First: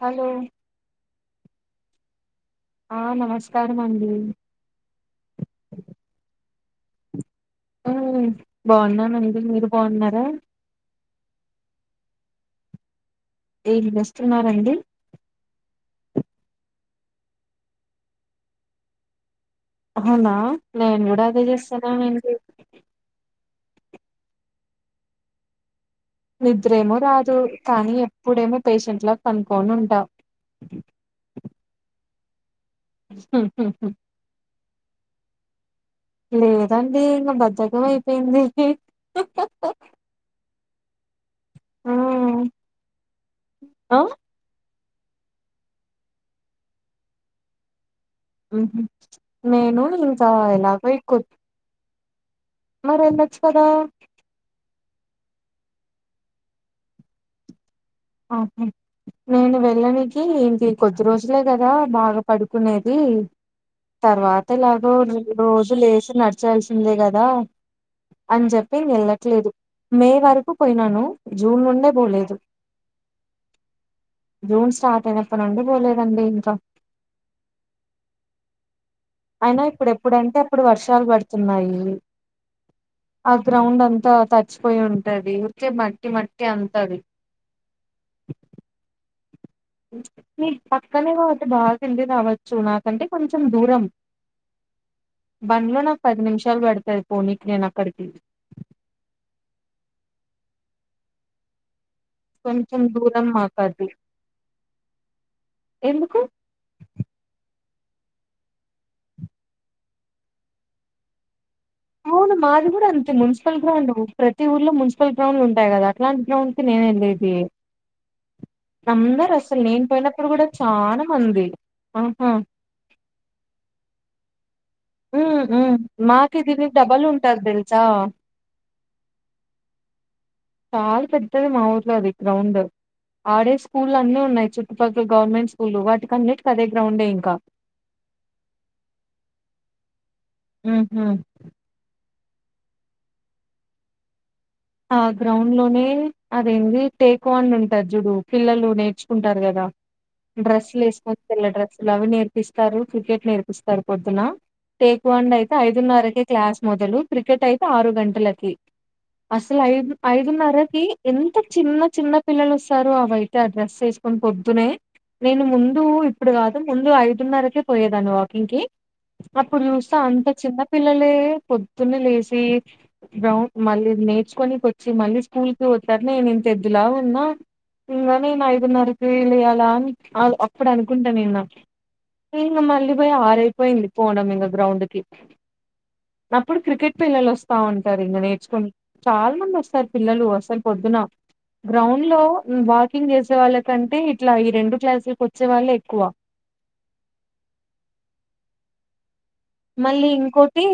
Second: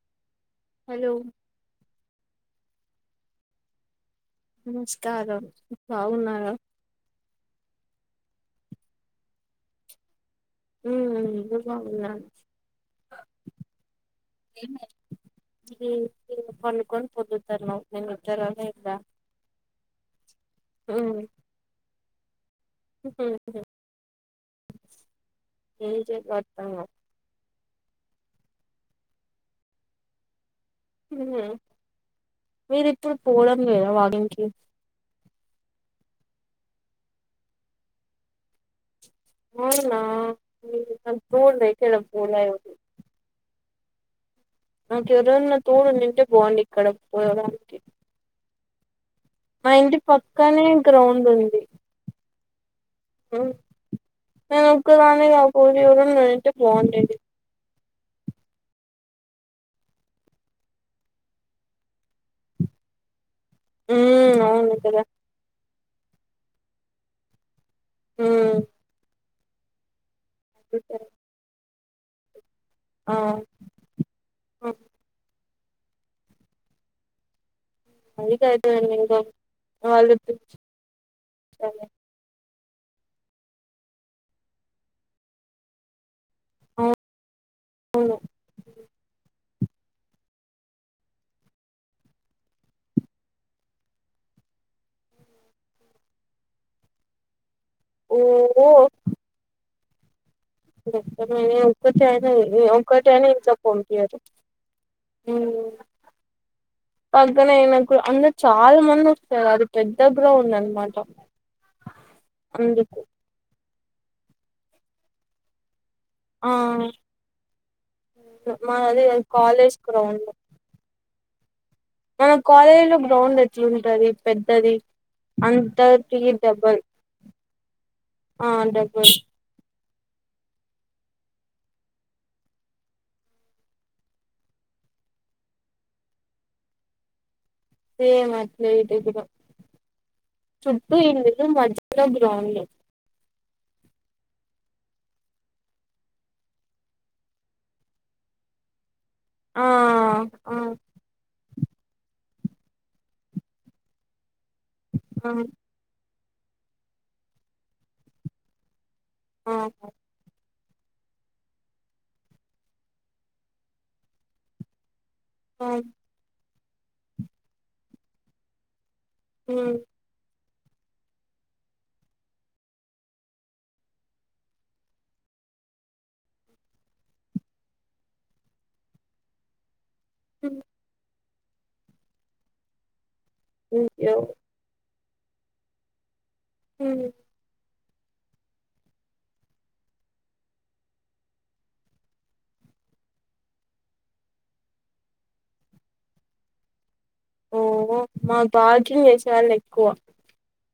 Hello hello ఆ నమస్కారం అండి నమస్కారం బాగున్నారు ఆ బాగున్నానండి మీరు బాగున్నారా ఉ గుడ్ మార్నింగ్ లంచ్ ఏం బెస్ట్ వారండి మీ పనుకొని పొర్లుతనవు నేను నిద్ర లేప్తా అవునా నేను కూడా అదే చేస్తున్నానండి కువైట్ వెల్ ఏజే నిద్రేమో రాదు కానీ ఎప్పుడేమో పేషంట్ల పనుకొని ఉంటా ఉ మీరూ ఇప్పుడు పోవడం లేదా వాకింగ్ కి లేదండి ఇంకా బద్దకం అయిపోయింది అవునా ఉమ్ పోండి అయితే రేపు పోలేగ అ నాకు ఎవరన్నా తోడు ఉండుంటే బాండు ఇక్కడ పోవడానికి ఉ మా నేను ఇంటి ఇంకా పక్కనే ఎలాగో ఈ గ్రౌండ్ కొత్ ఉంది మరి వెళ్లొచ్చు ఉమ్ కదా నేను ఒక్కదాన్నే కాపోతే ఎవరైనా ఉంటే బావుండేది ఆవ్ నెయ్ నేను వెళ్ళనికి ఇంకి కొద్ది రోజులే కదా బాగా పడుకునేది ఉమ్ తర్వాత అవును ఎలాగో కదా రోజు లేసి నడచాల్సిందే కదా అని ఉమ్ జేప్పి వెళ్ళట్లేదు మే వరకు పోయినాను జూన్ నుండే పోలేదు ఆ జూన్ స్టార్ట్ అయినప్పడు నుండి పోలేదండి ఇంకా అది కరెక్టేనండి ఇంగ అయినా ఇప్పుడు ఎప్పుడంటే అప్పుడు వర్షాలు పడుతున్నాయి పిలిచారు ఆ గ్రౌండ్ అంతా తడిచిపోయి ఉంటది ఊరికే మట్టి మట్టి అంతది అవున మీరు పక్కనే కాబట్టి బాగా తిరిగి రావచ్చు నాకంటే కొంచెం దూరం బండ్లో నాకు పది నిమిషాలు పడతది పోనీకి నేను అక్కడికి ఓహో ఒక్కటయిని ఒక్కటయితే కొంచెం ఒక్కటే దూరం అని ఇంట్లో మాకు అది పంపియ్యరు ఏమి ఎందుకు పక్కన ఆయనకు అంద చాలా మంది వస్తారు అది పెద్ద గ్రౌండ్ అనమాట అవును మాది కూడా అంతే మున్సిపల్ గ్రౌండ్ ప్రతి ఊర్లో మున్సిపల్ గ్రౌండ్ ఉంటాయి కదా అట్లాంటి ఆ గ్రాండ్కి నేను వెళ్ళేది మాది అందరు అసలు కాలేజ్ నేను గ్రౌండ్ పోయినప్పుడు కూడా చాన మంది ఆహా మన కాలేజ్లో గ్రౌండ్ ఎట్లుంటది పెద్దది మ్ ఉ మాకు దీనికి డబల్ ఉంటది తెలుసా ఆ డబల్ చాలా పెద్దది మా ఊర్లో అది గ్రౌండ్ ఆడే స్కూళ్లు అన్నీ ఉన్నాయి చుట్టుపక్కల గవర్నమెంట్ స్కూల్లు వాటికన్నిటికి అదే గ్రౌండే ఇంక సేమ్ అట్లే ఇది కూడా చుట్టూ ఊహూ ఇల్లులు మధ్యలో గ్రౌండ్ ఆ గ్రౌండ్లోనే అదేంది టేక్వాన్ ఉంటది చుడు పిల్లలు నేర్చు కుంటార్ కదా ఆ ఆ డ్రెస్సులు ఎస్కొని పిల్ల డ్రెస్ లవ్ నేర్పిస్తారు క్రికెట్ నేర్పిస్తారు పొద్దున టేక్ వన్ ఆ అయితే ఐదు ఐదున్నరకే క్లాస్ మొదలు క్రికెట్ అయితే ఆరు గంటలకి ఆ అసలు ఐదు ఐదున్నరకి ఎంత చిన్న చిన్న పిల్లలు వస్తారు అవైట ఆ డ్రెస్ వేసుకొని పొద్దునే నేను ముందు ఇప్పుడు కాదు ముందు ఐదున్నరకే పోయేదాన్ని వాకింగ్కి అప్పుడు ఆ చూస్తే అంత చిన్న పిల్లలే పొద్దున్న లేచి గ్రౌ మళ్ళీ నేర్చుకోనికి వచ్చి మళ్ళీ స్కూల్కి పోతారు నేను ఇంత ఎద్దులావున్నా ఇంగ నేను ఐదున్నరకి లేయలా అ అప్పుడు అనుకుంట నిన్న ఇంగ మళ్ళీ పోయి ఆరైపోయింది అయ్యో పోవడం ఇంగ గ్రౌండ్కి అప్పుడు క్రికెట్ పిల్లలు వస్తా ఉంటరు ఇంక నేర్చుకుని చాలా మంది వస్తారు పిల్లలు అసలు పొద్దున గ్రౌండ్లో వాకింగ్ చేసే వాళ్ళకంటే ఇట్లా ఈ రెండు క్లాసులకు వచ్చే వాళ్ళే ఎక్కువ ఓహో మాకు పార్కింగ్ చేసే వాళ్ళే ఎక్ మళ్ళీ ఇంకోటి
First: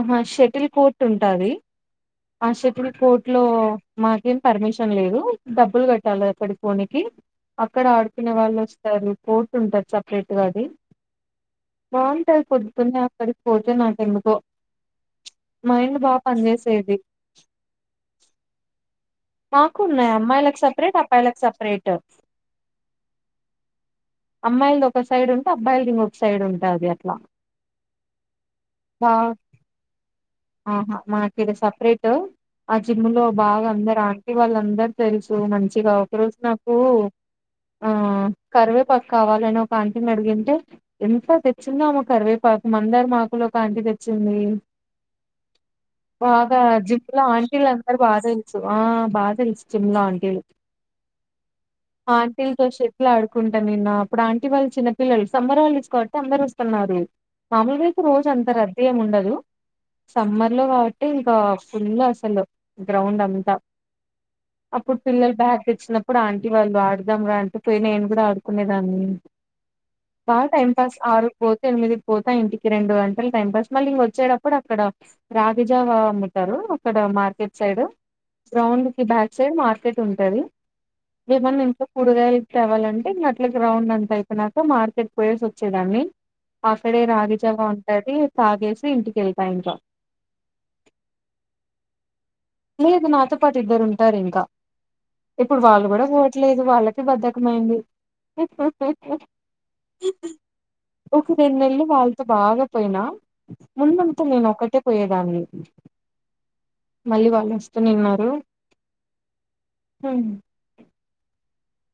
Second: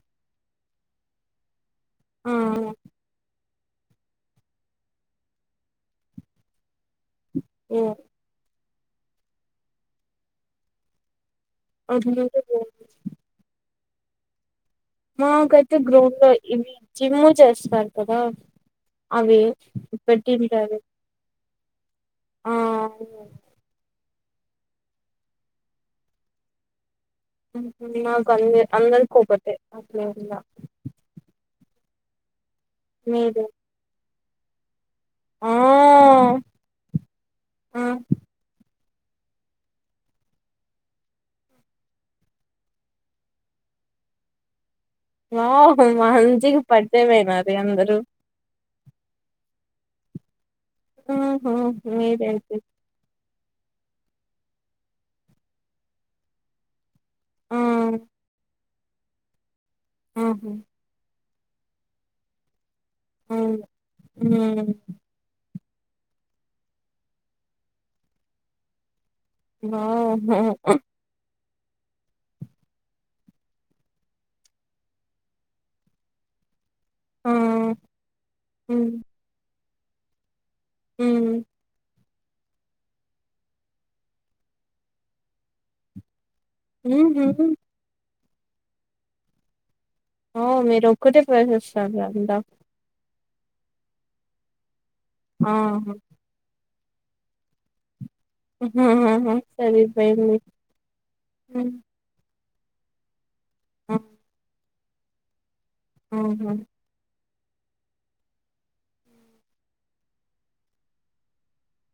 ఆ షటిల్ కోర్ట్ ఉంటది ఆ షెటిల్ కోర్టు లో మాకేం పర్మిషన్ లేదు డబ్బులు కట్టాలి అక్కడికి పోనీకి అక్కడ ఆడుకునే వాళ్ళు వస్తారు కోర్టు ఉంటది సపరేట్గా అది అట్లుంటే బాగుంటాది పొద్దునే అక్కడికి పోతే నాకెందుకో మాకైతే మైండ్ గ్రౌండ్ బాగా లో ఇవి పనిచేసేది జిమ్ చేస్తారు కదా అవి మాకు ఉన్నాయి అమ్మాయిలకు పెట్టింటారు సెపరేట్ అబ్బాయిలకు సెపరేట్ ఆ అవును అమ్మాయిలది ఒక సైడ్ ఉంటే అబ్బాయిలది ఇంకొక సైడ్ ఉంటది అట్లా నాకు అంద బా అందరికి ఒకటే అట్లా ఆహా మనకి ఇది సెపరేట్ ఆ జిమ్ లో మీరు బాగా అందరు ఆంటీ వాళ్ళందరు తెలుసు ఆ మంచిగా ఒక రోజు నాకు ఆ కరివే కరువేపాకు కావాలని ఒక ఆంటీ నీ అడిగింటే ఎంత తెచ్చిందో ఆమె కరివేపాకు మందారమాకులు ఒక ఆంటీ తెచ్చింది వావ్ మా బాగా జిమ్లా ఆంటీలు అందరూ పాసిం ఆ బాగా ఇష్టంలో ఆంటీలు ఆహా మీరైతే ఆంటీల్తో షె సెటిల్ ఇట్లాడుకుంటా నేను అప్పుడు ఆంటీ వాళ్ళు చిన్న పిల్లలు సమ్మర్ హాలిడేస్ కాబట్టి అందరు వస్తున్నారు ఆ మామూలుగా అయితే రోజు అంత రద్దీ ఏమ్ ఉండదు ఆహా సమ్మర్ లో కాబట్టి ఇంకా ఫుల్ అసలు గ్రౌండ్ అంతా అవును ఉమ్, అప్పుడు పిల్లల బ్యాగ్ తెచ్చినప్పుడు ఆంటీ వాళ్ళు ఆడదాం రా అంటే పోయి నేను కూడా ఆడుకునేదాన్ని వావ్ బా టైమ్ పాస్ ఆరుకు పోత ఎనిమిది పోతా ఇంటికి రెండు గంటలు టైం పాస్ మళ్ళీ ఇంగ వచ్చేటప్పుడు ఇక్కడ రాగిజావా అమ్ముతారు అక్కడ ఆ మార్కెట్ సైడ్ గ్రౌండ్ హ్మ్ కి బ్యాక్ ఇటు సైడ్ మార్కెట్ ఉంటది హ్మ్ ఏమన్నా ఇంకా మూడు వేలు తేవాలంటే అట్లకి రౌండ్ అంత అయిపోనాక మార్కెట్ పోయేసి వచ్చేదాన్ని అక్కడే రాగి ఊహూ జావా ఉంటది తాగేసి ఇంటికేళ్తా ఇంకా ఓ మీరు ఒక్కటే ప్రసిస్తారుంతా లేదు నాతో పాటు ఇద్దరు ఉంటారు ఇంకా ఇప్పుడు వాళ్ళు ఆహా! కూడా పోవట్లేదు వాళ్ళకి బద్దకమైంది ఆహాహాహా! సరిపోయింది. ఒక రెండు హ్మ్. నెలలు వాళ్లతో బాగా పోయినా ఆ! ముందంత నేను ఒక్కటే పోయేదాన్ని ఆహ మళ్ళీ వాళ్ళు వస్తూనేనున్నారు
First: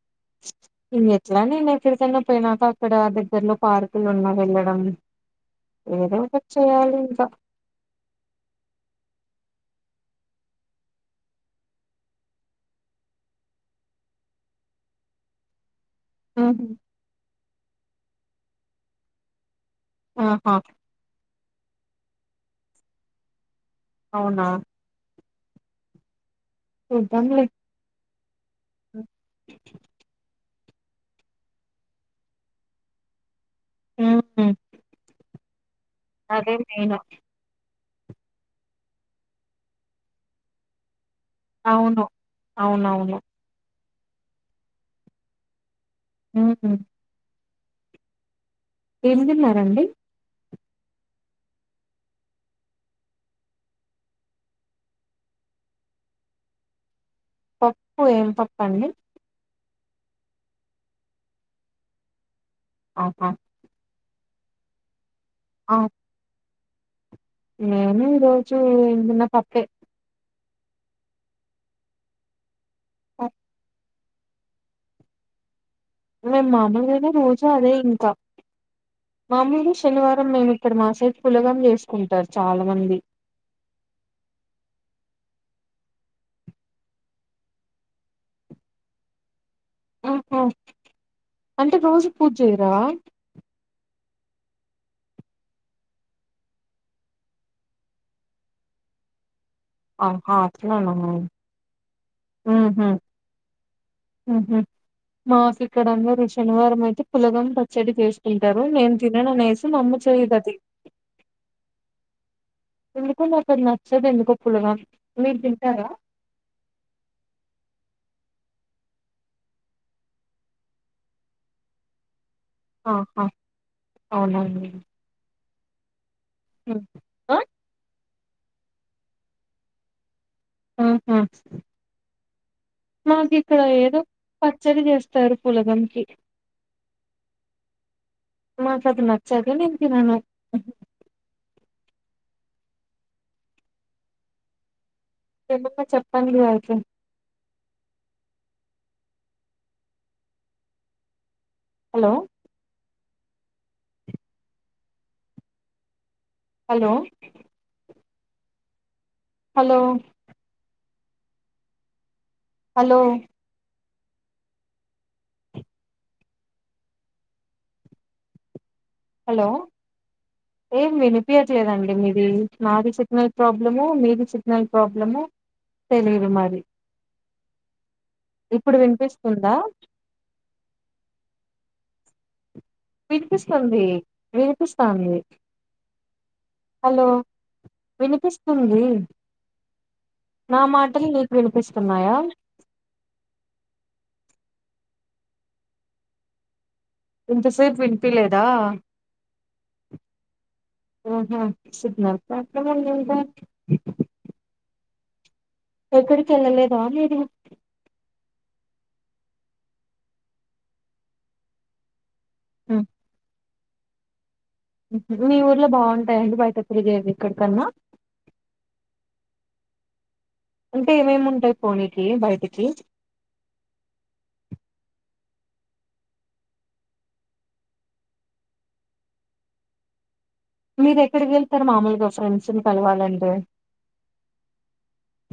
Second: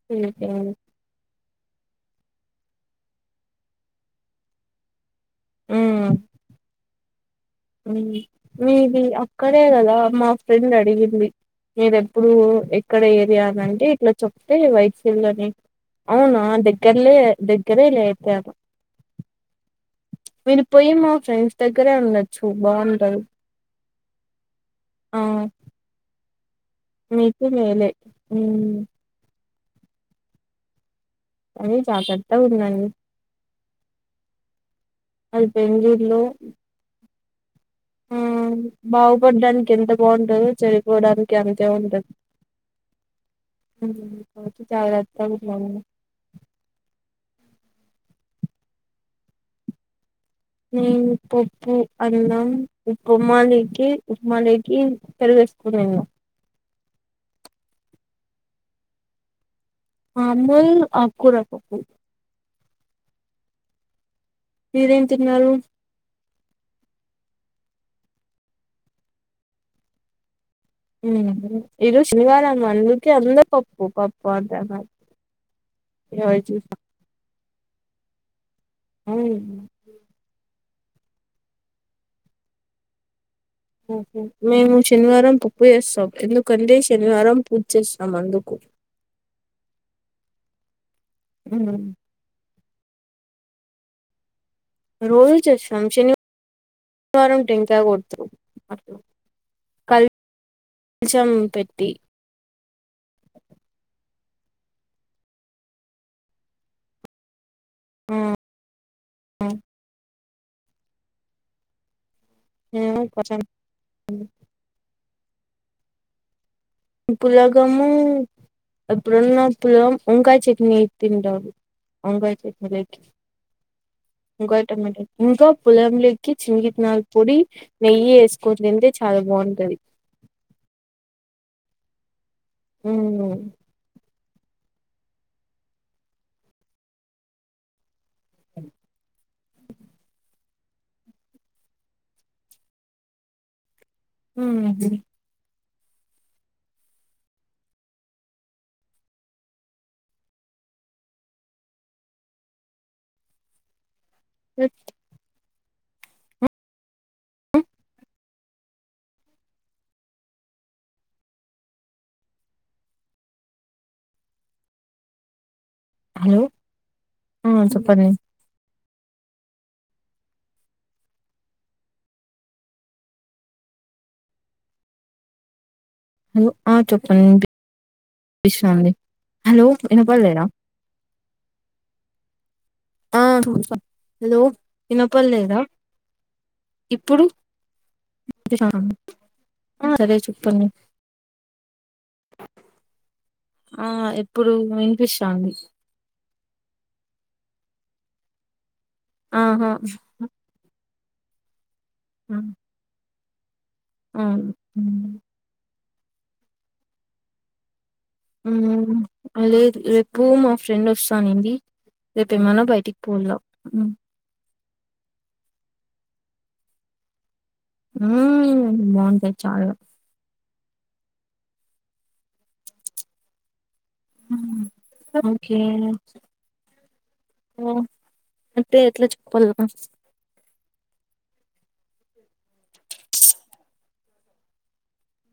సరిపోయింది. ఇంక ఎట్లా నేను ఎక్కడికైనా పోయినాక అక్కడ దగ్గరలో పార్కులు ఉన్నా వెళ్ళడం హ్మ్. ఏదోకటి చేయాలింక మీది అక్కడే కదా మా ఫ్రెండ్ అడిగింది మీరేప్పుడు ఎక్కడ ఏరియానంటే ఇట్లా చెప్తే వైసల్ని లోని అవునా దగ్గరలే దగ్గరే లే అయితే ఆహా వినిపోయి మా ఫ్రెండ్స్ దగ్గరే ఉండొచ్చు బాగుంటది అవునా అ చూద్దాంలే మీకు లేవులే కానీ జాగ్రత్తగా ఉందండి హ్మ్ మీరు బెంగుళూరులో నేను ఆ బాగుపడ్డానికి ఎంత బాగుంటందో చరి డానికికి అంతే అవును ఉంటది అవునవును హ్మ్ జాగ్రత్తగా ఉండమను హ్మ్ ఏం తిన్నారండి హ్మ్. పప్పు అన్నం ఉప్పమాలకి ఉప్మాలోకి పెరుగేసుకోని తిన్న పప్పు ఏం పప్పు అండి మాముల్ ఆకుకూర పప్పు ఆహా మీరేం తిన్నారు ఆక్ మేము ఈ రోజు నిన్న పప్పే ఇది శనివారం అందుకి అందుకే పప్పు పప్పు అంటన్నారు ఇలా మామూలుగానే రోజూ అదే ఇంకా మామూలు ఉమ్, డిష్ శనివారం మేము ఇక్కడ మా సైడ్ పులగం చేసుకుంటారు చాలా మంది మేము శనివారం పప్పు చేస్తాం ఎందుకంటే శనివారం పూజ చేస్తాం అందుకు ఆహా అంటే ఉమ్, రోజు పూజజేయరా రోజు చేస్తాం శనివారం శనివారం టెంకాయ కొడుతురు కల్ ఆహా శం పెట్టి ఊహూ ఊహూ మాకు ఇక్కడ అందరూ శనివారం అయితే పులగం పెడ్ చెడి ఆ తీసుకుంటారు నేను తిననునేసి మా అమ్మ చేయదు అది ఏమో ఎందుకో నా కొంచెం కది నచ్చదు ఎందుకో పులగం మీరు తింటారా పులగము ఎప్పుడున్న పులగం ఇంకా చట్నీ తింటాడు వంక్కాయ్ చట్నీలోకి ఆహా వంకాయ అవునండి టమాట ఇంకా పులగం లోకి చిన్న ఉమ్. ఆ కారప్పొడి నెయ్యి వేసుకొని తింటే చాలా బాగుంటది ఆహా ఉహు మాకు ఇక్కడ ఏదో పచ్చడి వెస్తారు పులగంకి నాకు అది నచ్చ నచ్చదు నేను తినను ఊహూ చెల్లి తో చెప్పండి అయితే హలో ఎట్ హలో హలో హలో హలో అ చెప్పండి హలో ఏం వినిపియట్లేదండి మీది నాది సిగ్నల్ ప్రాబ్లమో మీది సిగ్నల్ ప్రాబ్లమో హలో అ చెప్పండి విన్ ఇప్పుడు వినిపిస్తాంది వినిపిస్తుందా హలో వినపడలేదా ఆ వినిపిస్తుంది హలో వినిపిస్తంది. వినపడలేదా హలో ఇప్పుడు వినిపిస్తుంది ఆ రెరేచు నా మాటలు నీకు వినిపిస్తున్నాయా ఆ ఇప్పుడూ వినిపిస్తోంది. ఇంతసేపు వినిపిలేదా. ఆహా ఆహా సిగ్నల్ క్యారెట్గా లేదా ఆ ఎక్కడికి వెళ్ళలేదా మీరు ము లేదు రేపు మా ఫ్రెండ్ వస్తానంది రేపేమన్న ఉమ్, బయటికి పోల్లా మీ ఊర్లో బాగుంటాయండి బయట తిరిగేవి ఇక్కడికన్నా ఉ బాగుంటాయి చాల అంటే ఏమేమి ఉంటాయి పోనీకి బయటికి ము ఓకే ఓ అంటే ఎట్ల్ చెప్పల్ గా మీరు ఎక్కడికి వెళ్తారు మామూలుగా ఫ్రెండ్స్ ని కలవాలంటె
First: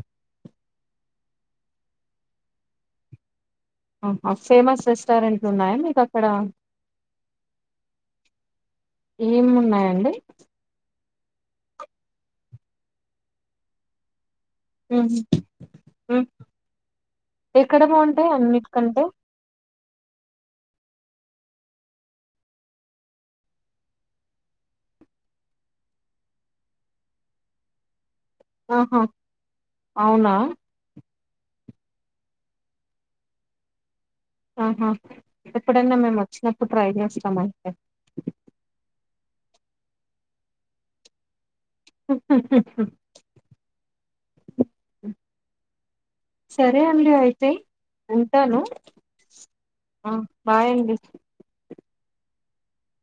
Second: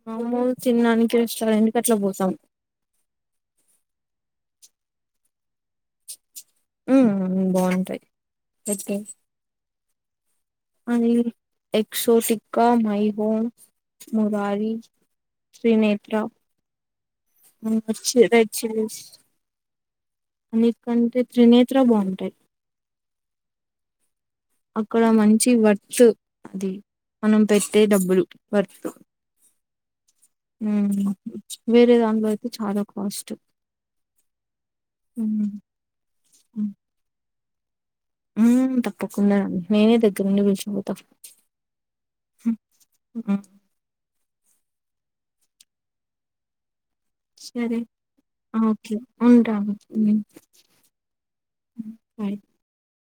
మాములుగా తిన్నానికి రెస్టారెంట్కి అట్లా పోతాం అహ ఫేమస్ రెస్టారెంట్లు ఉన్నాయా మీకు అక్కడా ము బాగుంటాయి. [unintelligible] ఏమి ఉన్నాయండి అని ఎక్సవోటికా మైహోమ్ మురారి మ్ త్రినేత్ర, ము హ్మ్. ఎక్కడ చి బావుంటాయి రెడ్ అన్నిటికంటే అన్నిటి కంటే త్రినేత్ర బావుంటాయి అక్కడ మంచి వర్త్ అది మనం పెట్టే డబ్బులు ఆహా అవునా ముహు వేరే దాంన్లో అయితే చాలా కాస్ట్ ఆహా ఉమ్. ఎప్పుడైనా మేము వచ్చినప్పుడు ట్రై చేస్తాం అయితే మ్ తప్పకుండా నేనే దగ్గరుండి తీసుకుపోతా [inaudible] సరే అండి అయితే సరే ఉంటాను ఓకే ఉంటాను ఆ మ్ బాయ్ అండి బాయ్